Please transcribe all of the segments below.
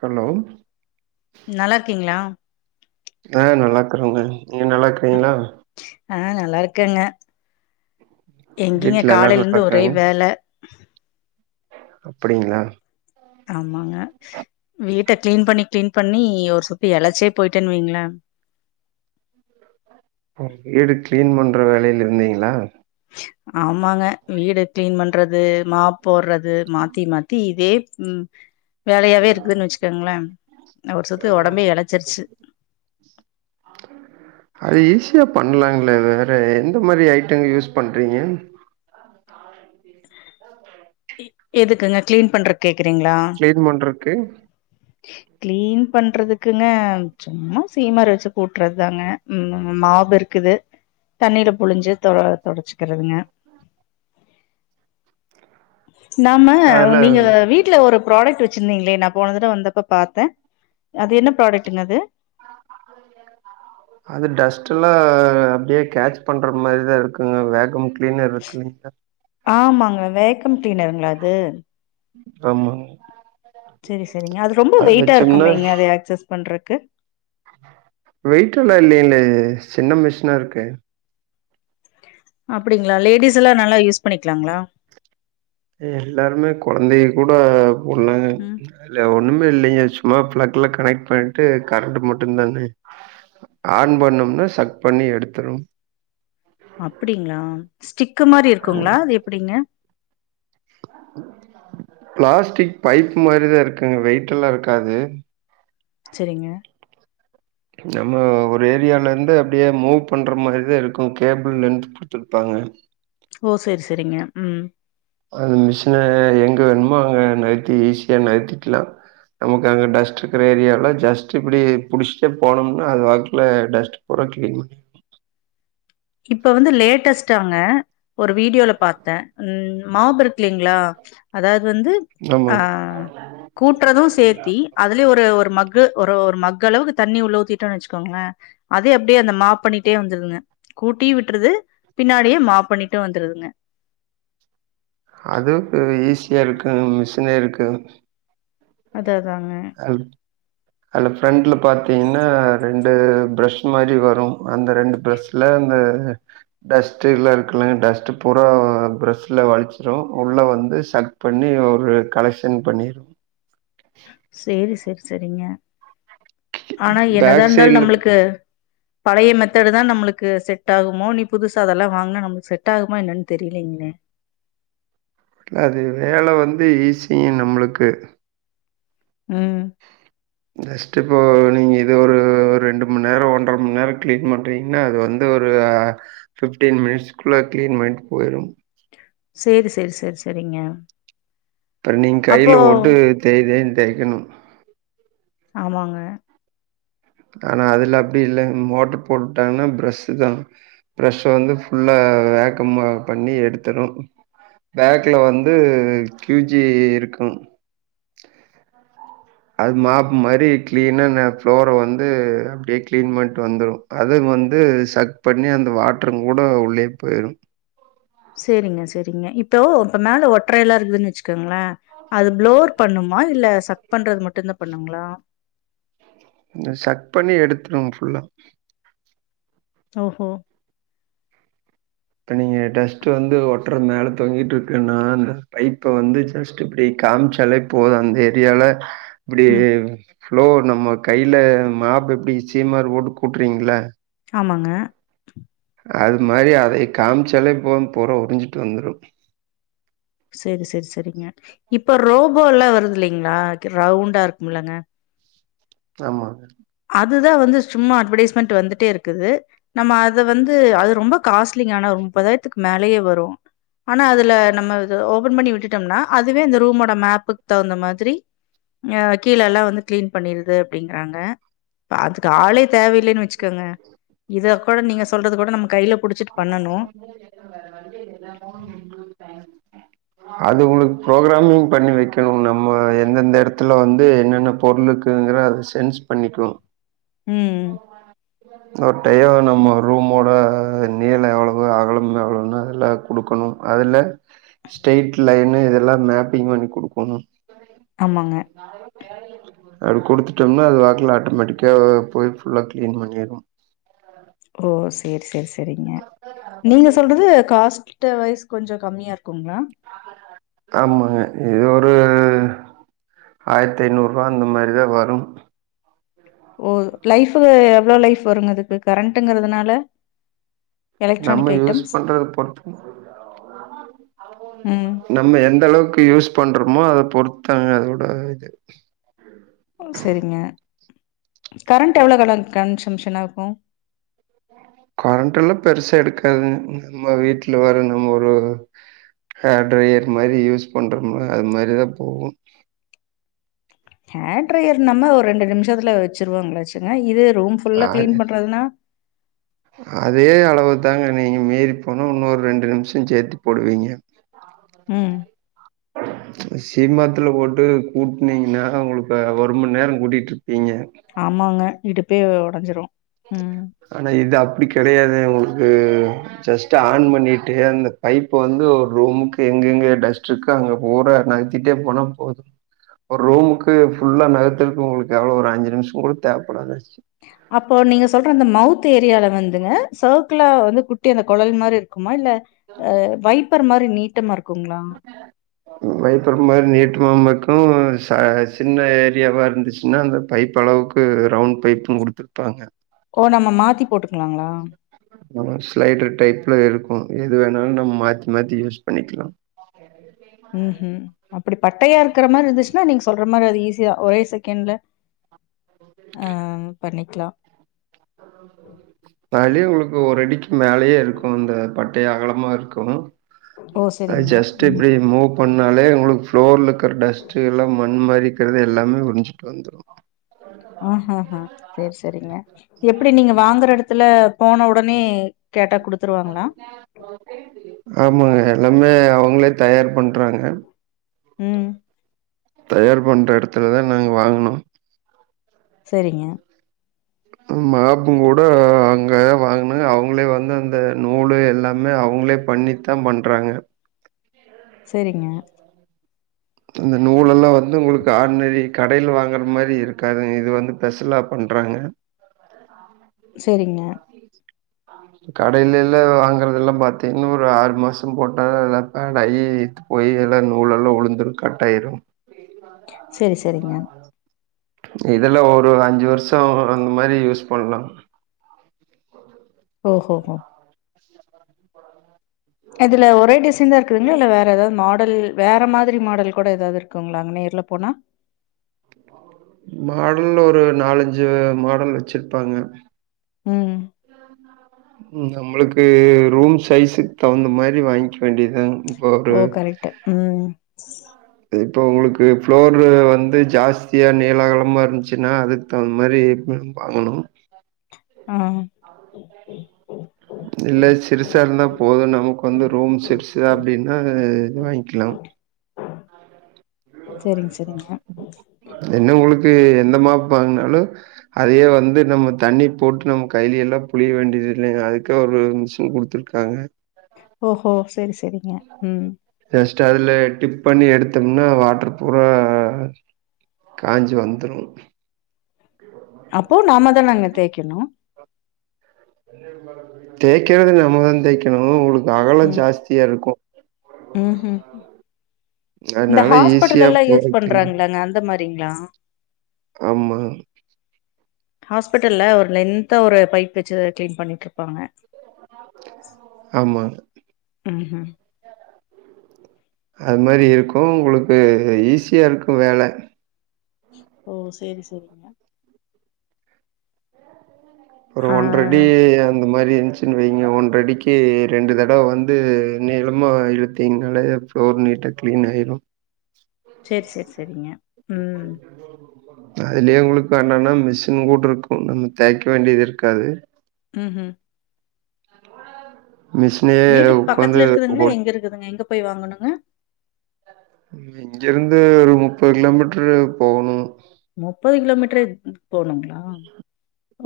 Hello நல்லா இருக்கீங்ளா ஆ நல்லா இருக்கறங்க நீங்க நல்லா இருக்கறீங்ளா ஆ நல்லா இருக்கேங்க எங்கிங்க வீட்ல எல்லாரு காலையில நல்லா இருந்து ஒரே வேல அப்படிங்ளா ஆமாங்க வீட்ட கிளீன் பண்ணி கிளீன் பண்ணி ஒரு சுத்தி எலைச்சே போயிட்டேன்னு வைங்களே [inaudible] ம் வீடு கிளீன் பண்ற வேலையில இருந்தீங்ளா ஆமாங்க வீடு க்ளீன் பண்றது மாப் போர்றது மாத்தி மாத்தி இதே ம் வேலையாவே இருக்குதுன் வச்சுக்கோங்ள நா ஒரு சுத்து ஒடம்பே எளச்சிருச்சு அ அது ஈஸியா பண்லாங்ளே வேற எந்த மாரி ஐட்டங்க யூஸ் பண்றீங்க இ எதுக்குங்க க்ளீன் பண்றக் கேக்குறீங்களா கிளீன் பண்றக்கு க்ளீன் பண்றதுக்குங்க சும்மா சீமர வச்சு கூட்றத்தாங்க மாப் இரு க்குது தண்ணீல புழிஞ்சு தொட தொடச்சுக்குறதுங்க நாம அதுல நீங்க வீ ட்ல ஒரு ப்ராடக்ட் வச்சிருந்தீங்ளே நா போன தடவ வந்தப்ப பாத்த அது என்ன ப்ராடக்ட்டுங்க அது அது டஸ்ட்டுல்லா அப்டியே கேட்ச் பண்ற மாரிதா இருக்குங்க வேக்கம் க்ளீனர் இருக்குல்லிங் ஆமாங்க வேக்கம் க்ளீனருங்ளா அது ஆமா செரி செரிங்க அது ரொம்ப வெயிட்டா இருக்குமேங்க அது ஆக்சஸ் பண்றக்கு வெய்ட்டெல்லா இல்லேலயே சின்ன மிஷினா இருக்கு அப்டிங்ளா லேடிஸெல்லா நல்லா யூஸ் பண்ணிக்லாங்ளா எல்லாருமே கொழந்தைக கூட போல்லாங்க ம். இல்ல ஒண்ணுமே இல்லேங்க சும்மா ப்ளக்ல கனெக்ட் பண்ணிட்டு கரண்ட் மட்டுந் தானே ஆன் பண்ணோம்னா சக் பண்ணி எடுத்துரு அப்டிங்ளா ஸ்டிக்கு மாரி இருக்குங்ளா அது எப்டிங்க ப்ளாஸ்டிக் பைப் மாரிதா இருக்குங்க வெயிட்டல்லா இருக்காது செரிங்க நம்ம ஒரு ஏரியாலேந்து அப்டியே மூவ் பண்ற மாரிதா இருக்கு கேபிள் லென்த் [unintelligible] ஓ சேரி சேரிங்க ம் அந்த மிஷின எங்க வேணுமோ அங்க நகத்தி ஈஸியா நகத்திக்லா நமக்கு அங்க டஸ்ட்டுக்குற ஏரியால ஜஸ்ட்டு இப்டி புடிச்ட்டே போனோம்னா அது பாட்ல டஸ்ட் [unintelligible] இப்ப வந்து லேட்டஸ்ட்டாங்க ஒரு வீடியோல பாத்த ம் மாப் இருக்குல்லிங்ளா அதாவ்து வந்து ஆமாங்க ஆ கூட்றது சேத்தி அதுலயே ஒரு ஒரு மக்கு ஒரு ஒரு மக்களவுக்கு தண்ணி உள்ள ஊத்தீட்டோனு வச்சுக்கோங்ளே அதே அப்டே அந்த மாப் பண்ணிட்டே வந்துருதுங்க கூட்டி விட்ருது பின்னாடியே மாப் பண்ணிட்டு வந்த்ருதுங்க அதுவு ஈஸியா இருக்கு மிஷினேருக்கு அத அதாங்க அ அல்ல ஃப்ரண்ட்ல பாத்தீங்கன்னா ரெண்டு ப்ரஷ் மாரி வரு அந்த ரெண்டு ப்ரஷ் ல அந்த டஸ்ட்டு எல்லா இருக்குலங் டஸ்ட்டு பூரா ப்ரஷ்ல வழிச்சிரு உள்ள வந்து சக் பண்ணி ஒரு கலெக்ஷன் பண்ணிரு சேரி செரி செரிங்க ஆனா என்னதா பேக் இருந்தாலு சைட்ல நம்ளுக்கு பழைய மெத்தேடுதா நம்மளுக்கு செட் ஆகுமோ இனி புதுசா அதல்லா வாங்னா நம்மளுக்கு செட் ஆகுமா என்னான் தெரிய்லீங்களே இல்ல அது வேல வந்து ஈஸியு நம்மளுக்கு ஆ ஜஸ்டு இப்போ நீங்க இது ஒரு ரெண்டு மணிநேர ஒன்ற மணிநேர கிளீன் பண்றீங்க என்னா அது வந்து ஒரு ஃபிப்டீன் மினிட்ஸ்குள்ள கிளீன் பண்ட்டு போயிரு சேரி செர் செரி செரிங்க இப்ப நீங்க கைல போட்டு தேய் தேய்ன்னு தேய்கணு ஆமாங்க ஆனா அதுல அப்டி இல்லங்க மோட்டர் போட்டு விட்டாங்னா ப்ரஷுதா பிரஷ்ஷ வந்து ஃபுல்லா வேக்கமா பண்ணி எடுத்துரு பேக்ல வந்து க்யூஜி இருக்கு அது மாப்பு மாரி கிளீனா ந ஃப்ளோர வந்து அப்டியே கிளீன் பண்ட்டு வந்துரு அது வந்து சக் பண்ணி அந்த வாட்டரு கூட உள்ளேயே போயிரு சேரிங்க செரிங்க இப்போ இப்ப மேல ஒட்ரையெல்லா இருக்குதுன்னு வச்சுக்கோங்களே அது ப்ளோர் பண்ணுமா இல்ல சக் பண்றது மட்டுதா பண்ணுங்ளா சக் பண்ணி எடுத்துரு ஃபுல்லா ஓஹோ இப்ப நீங்க டஸ்ட்டு வந்து ஒட்ற மேல தொங்கிட்டு இருக்குன்னா அந்த பைப்ப வந்து ஜஸ்ட் இப்டி காமிச்சாலே போது அந்த ஏரியால இப்டியே ம். ப்ளோர் நம்ம கைல்ல மாப் எப்டி சீமாரு போட்டு கூட்ரிங்ளா ஆமாங்க அது மாரி அத காமிச்சாலே போது பூற உருஞ்சிட்டு வந்துரு செரி செரி செரிங்க இப்ப ரோபோ எல்லா வருது இல்லைங்ளா ரவுண்டா இருக்கும்லங்க ஆமா அதுதா வந்து சும்மா அட்வடைஸ்மென்ட் வந்துட்டே இருக்குது நம்ம அத வந்து அது ரொம்ப காஸ்ட்லியான முப்பதாயிரத்துக்கு மேலயே வரு ஆனா அதுல நம்ம இ ஓபன் பண்ணி விட்டுட்டோம்னா அதுவே இந்த ரூமோட மேப்புக்கு தகுந்த மாதிரி கீழல்லா வந்து கிளீன் பண்ணிருது அப்டிங்குறாங்க அதுக்கு ஆளே தேவையில்லைன்னு வச்சுக்கோங்க இத கூட நீங்க சொல்றது கூட நம்ம கையில புடிச்சிட்டு பண்ணனு [unintelligible] அது உங்களுக்கு ப்ரோக்ராமிங் பண்ணி வக்கணு நம்ம எந்தெந்த எடத்துல வந்து என்னென்ன பொருளுக்குங்குற அத சேஜ் பண்ணிக்கனு உம் ஒரு டையோ நம்ம ரூமோட நீள எவ்வளவு அகலம் எவ்வளவுன்னு எல்லா குடுக்கணு அதுல ஸ்டைட் லயன்னு இதெல்லா மேப்பிங் பண்ணி குடுக்கணு ஆமாங்க [unintelligible] அத குடுத்துட்டோம்னா அது வாக்கல ஆட்டோமேட்டிக்கா போய் ஃபுல்லா கிளீன் பண்ணிரு ஓ செரி செரி செரிங்க நீங்க சொல்றது காஸ்ட் ட்டவயிஸ் கொஞ்சோ கம்மியா இருக்குங்ளா ஆமங்க இது ஒரு ஆயிரத்தி ஐநூறு ரூபா அந்த மாரிதா வரும் ஓ லைஃப்பு எவ்ளோ லைஃப் வருங்க இதுக்கு கரண்ட்டுங்குறதுனால நம்ம யூஸ் பண்றத பொருத்து ம் நம்ம எந்தளவுக்கு யூஸ் பண்றோமோ அத பொறுத்துதங்க அதோட இது செரிங்க கரண்ட்டு எவ்வளோ தொல கன்சம்ஷனா இருக்கு கரண்ட் எல்லா பெருசா இருக்காது நம்ம வீட்ல வர நம்ம ஒரு ஹேர் ட்ரை இது மாதிரி யூஸ் பண்றோம்னா அது மாதிரிதா போகு ஹேர் ட்ரயர் நம்ம ஒரு ரெண்டு நிமிஷத்துல வச்சுருவோ‌ வச்சுங்க இது ரூம் ஃபுல்லா அது கிளீன் பண்றதுனா அதே அளவு தாங்க நீங்க மீறி போனா இன்னொரு ரெண்டு நிமிஷ சேத்தி போடுவீங்க ம் சீமாத்தில போட்டு கூட்டனீங்கன்னா அவங்களுக்கு ஒரு மணி நேர கூட்டிகிட்டுருப்பீங்க ஆமாங்க இடுப்பே உடஞ்சிரு ம் ஆனா இது அப்டி கிடையாது உங்களுக்கு ஜஸ்ட் ஆன் பண்ணிட்டு அந்த பைப் வந்து ஒரு ரூமுக்கு எங்கெங்க டஸ்ட் இருக் கோ அங்க போறா நகத்திட்டே போனா போது ஒரு ரூமுக்கு ஃபுல்லா நகத்துக்கு உங்களுக்கு எவ்வளவு ஒரு அஞ்சு நிமிஷ கூட தேவைப்படாது ஆச்சு அப்போ நீங்க சொல்ற அந்த மௌத் து ஏரியால வந்துங்க சர்கலா வந்து குட்டி அந்த குளஸ் மாதிரி இருக்குமா இல்ல வைப் பேர் மாதிரி நீட்டாமா இருக்குங்களா வைப்புற மாதிரி நீட்டமா இருக்கு ச சின்ன ஏரியாவா இருந்துச்சுன்னா அந்த பைப் அளவுக் கு ரவுண்ட் பைப்பு கொடுத்துருப்பாங்க ஓ நம்ம மாத்தி போட்டுக்கலாங்களா ஸ்லைட் டைப்ல இருக்கு எது வேணாலு நம்ம மாத்தி மாத்தி யூஸ் பண்ணிக்கலா ம் ம் அப்டி பட்டயா இருக்கிற மாதிரி இருந்துச்சுன்னா நீங்க சொல்ற மாதிரி அது ஈஸியா ஒரே செகண்ட்ல ஆ பண்ணிக்கலா பாடி உங்களுக்கு ஒரு அடிக்கு மேலயே இருக்கு அந்த பட்டையா அகலமா இரு க்கு ஓ! அது சரிங்க. ஜஸ்ட் ம். இப்டி மூக் பண்ணாலே உங்களுக்கு ஃப்ளோர்ல இருக்கிற டஸ்ட்டு எல்லாமே மண் மாறிக்கிறது எல்லாமே உரிஞ்சிட்டு வந்துடு ஆ ஆ ஆ செரி செரிங்க எப்டி நீங்க வாங்குற இடத்துல போன உடனே கேட்டா குடுத்துருவாங்களா ஆமாங்க எல்லாமே அவங்களே தயார் பண்றாங்க ம் தயார் பண்ற இடத்துல தா நாங்க வாங்குனோ செரிங்க மாப்பும் கூட அங்கே வாங்கின அவங்களே வந்து அந்த நூலு எல்லாமே அவங்களே பண்ணித்தா பண்றாங்க செரிங்க இந்த நூலெல்லாம் வந்து உங்களுக்கு ஆட்நரி கடையில வாங்கற மாரி இருக்காதுங்க இது வந்து ஸ்பெஷலா பண்றாங்க செரிங்க கடையில எல்ல வாங்குறத எல்லா பாத்திங்க இன்னும் ஒரு ஆறு மாசம் போட்டால் லப்பேன் ஐ ஐ இ போய் எல்லாம் நூலெல்லாம் உழுந்துரும் கட் ஆயிடும் செரி செரிங்க இதெலாம் ஒரு அஞ்சு வருஷம் அந்த மாரி யூஸ் பண்லாம் ஓ ஹோ ஹோ இதுல ஒரே டிசைன் தான் இருக்குதுங்களா இல்ல வேற ஏதாவது மாடல் வேற மாதிரி மாடல் கூட ஏதாவது இருக்குங்களா அங்க நேர்ல போனா மாடல் ஒரு நாலஞ்சு மாடல் வச்சிருப்பாங்க ம் நம்மளுக்கு ரூம் சைஸுக்கு தகுந்த மாரி வாங்கிக்க வேண்டியதா இப்ப ஒரு ஓ! கரெக்ட்டு. ம். இப்போ உங்களுக்கு ஃப்ளோரு வந்து ஜாஸ்தியா நீள நீளமா இருந்ச்சுனா அதுக்கு தகுந்த மாரி வாங்கணும் ஆ இல்ல சிரிசா இருந்தா போதும் நமக்கு வந்து ரூம் சிரிசுதா அப்டின்னா இது வாயிங்க்கலா சரிங்க சரிங்க என்ன உங்களுக்கு எந்த மாப் வாங்னாலும் அதைய வந்து நம்ம தண்ணி போட்டு நம்ம கைலில்லாம் புளிய வேண்டியதில்ல அதுக்கு ஒரு மிஷின் குடுத்துருக்காங்க ஓஹோ சரி சரிங்க ம் ஜஸ்ட் அதுல டிப் பண்ணி எடுத்தோம்னா வாட்டர் பூரா காஞ்சு வந்துரும் அப்போ நாம தானங்க தேக்கணும் தேக்கறது நம்மதா தேய்க்கணும் உங்களுக்கு அகலம் ஜாஸ்தியா இருக்கு ம் ம் இந்த அதனால ஈஸியா ஹாஸ்பிட்டல்லலா யூஸ் போறக்கு பண்றாங்களே அந்த மாரிங்களா ஆமா ஹாஸ்பிட்டல்ல ஒரு லெந்தா ஒரு பைப் வச்சு கிளீன் பண்ணிட்டுருப்பாங்க ஆமா ம் ஹூம் அது மாரி இருக்கும் உங்களுக்கு ஈஸியா இருக்கும் வேல ஓ சேரி சேரி ஒரு ஆ. ஒன்றடி அந்த மாரி இருந்ச்சுன் வைங்க ஒன்றடிக்கு ரெண்டு தடவ வந்து நீளமா இழுத்திங்கனாவே ஃப்ளோர் நீட்டா க்ளீன் ஆயிரும் சேர் சேர் சேரிங்க அதுலயே உங்களுக்கு என்னன்னா மிஷின் போட்ருக்கும் நம்ம தேய்க்க வேண்டிது இருக்காது ம் ம் மிஸ் வீட்டுக்கு பக்கத்துல இருக்குதுங்களா எங்க இருக்குதுங்க எங்க போய் வாங்கணுங்க இங்கருந்து ஒரு முப்பது கிலோமீட்டரு போகணும் முப்பது கிலோமீட்டர் போணுங்களா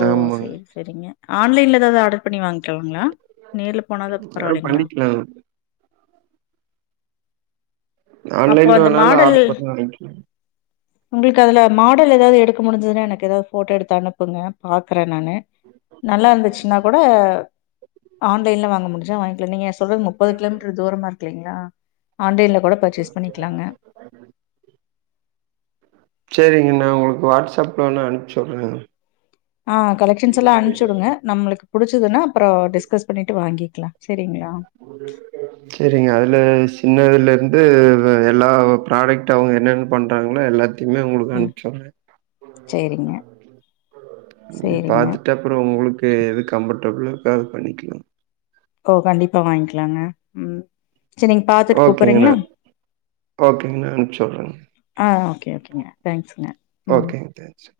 ஓ ஆமாங்க. சரி சரிங்க ஆன்லைன்ல ஏதாவது ஆர்டர் பண்ணி வாயிங்க்கலாங்களா நேர்ல போனாத ஆ பரவாயில்லைங்களா பண்ணிக்கலாம். அப்போ ஆன்லைன்ல அந்த வேணாலு மாடல் ஆர்டர் பண்ணி வாயிங்கலா உங்களுக்கு அதுல மாடல் ஏதாவது எடுக்க முடிஞ்சதுன்னா எனக்கு ஏதாவது போட்டோ எடுத்து அனுப்புங்க பாக்கறேன் நானு நல்லா இருந்துச்சுன்னா கூட ஆன்லைன்ல வாங்க முடிஞ்சா வாயிங்கற நீங்க சொல்றது முப்பது கிலோமீட்டர் தூரமா இருக்கு இல்லீங்களா ஆன்லைன்ல கூட பர்ச்சேஸ் பண்ணிக்கலாங்க சரிங்க நா உங்களுக்கு வாட்ஸ்அப் வேணா அனுப்ச்சுடறேங்க ஆ கலெக்ஷன்ஸ் எல்லாம் அனுப்ச்சு விடுங்க நம்மளுக்கு புடிச்சதுன்னா அப்றம் டிஸ்கஸ் பண்ணிட்டு வாங்கிக்கலா சரிங்களா ஒரு சரிங்க அதுல சின்னதுலருந்து எல்லா ப்ராடக்ட் அவங்க என்னென்ன பன்றாங்களோ எல்லா த்தயுமே உங்களுக்கு அனுப்ச்சுடறே சரிங்க பாத்துட்டு அப்பறோ உங்களுக்கு எது கம்ஃபர்டபிளா இருக்க அத பண்ணிக்கலா ஓ கண்டிப்பா வாங்கிக்கலாங்க ம் சேரி நீங்க பாத்துட்டு ஓகேங்க. கூப்ற்றீங்களா நான் ஓகேங்க. நான் அனுப்ச்சு விடுறேங்க. ஆ ஓகே ஓகேங்க தேங்க்ஸுங்க ஓகேங்க தேங்க்ஸ்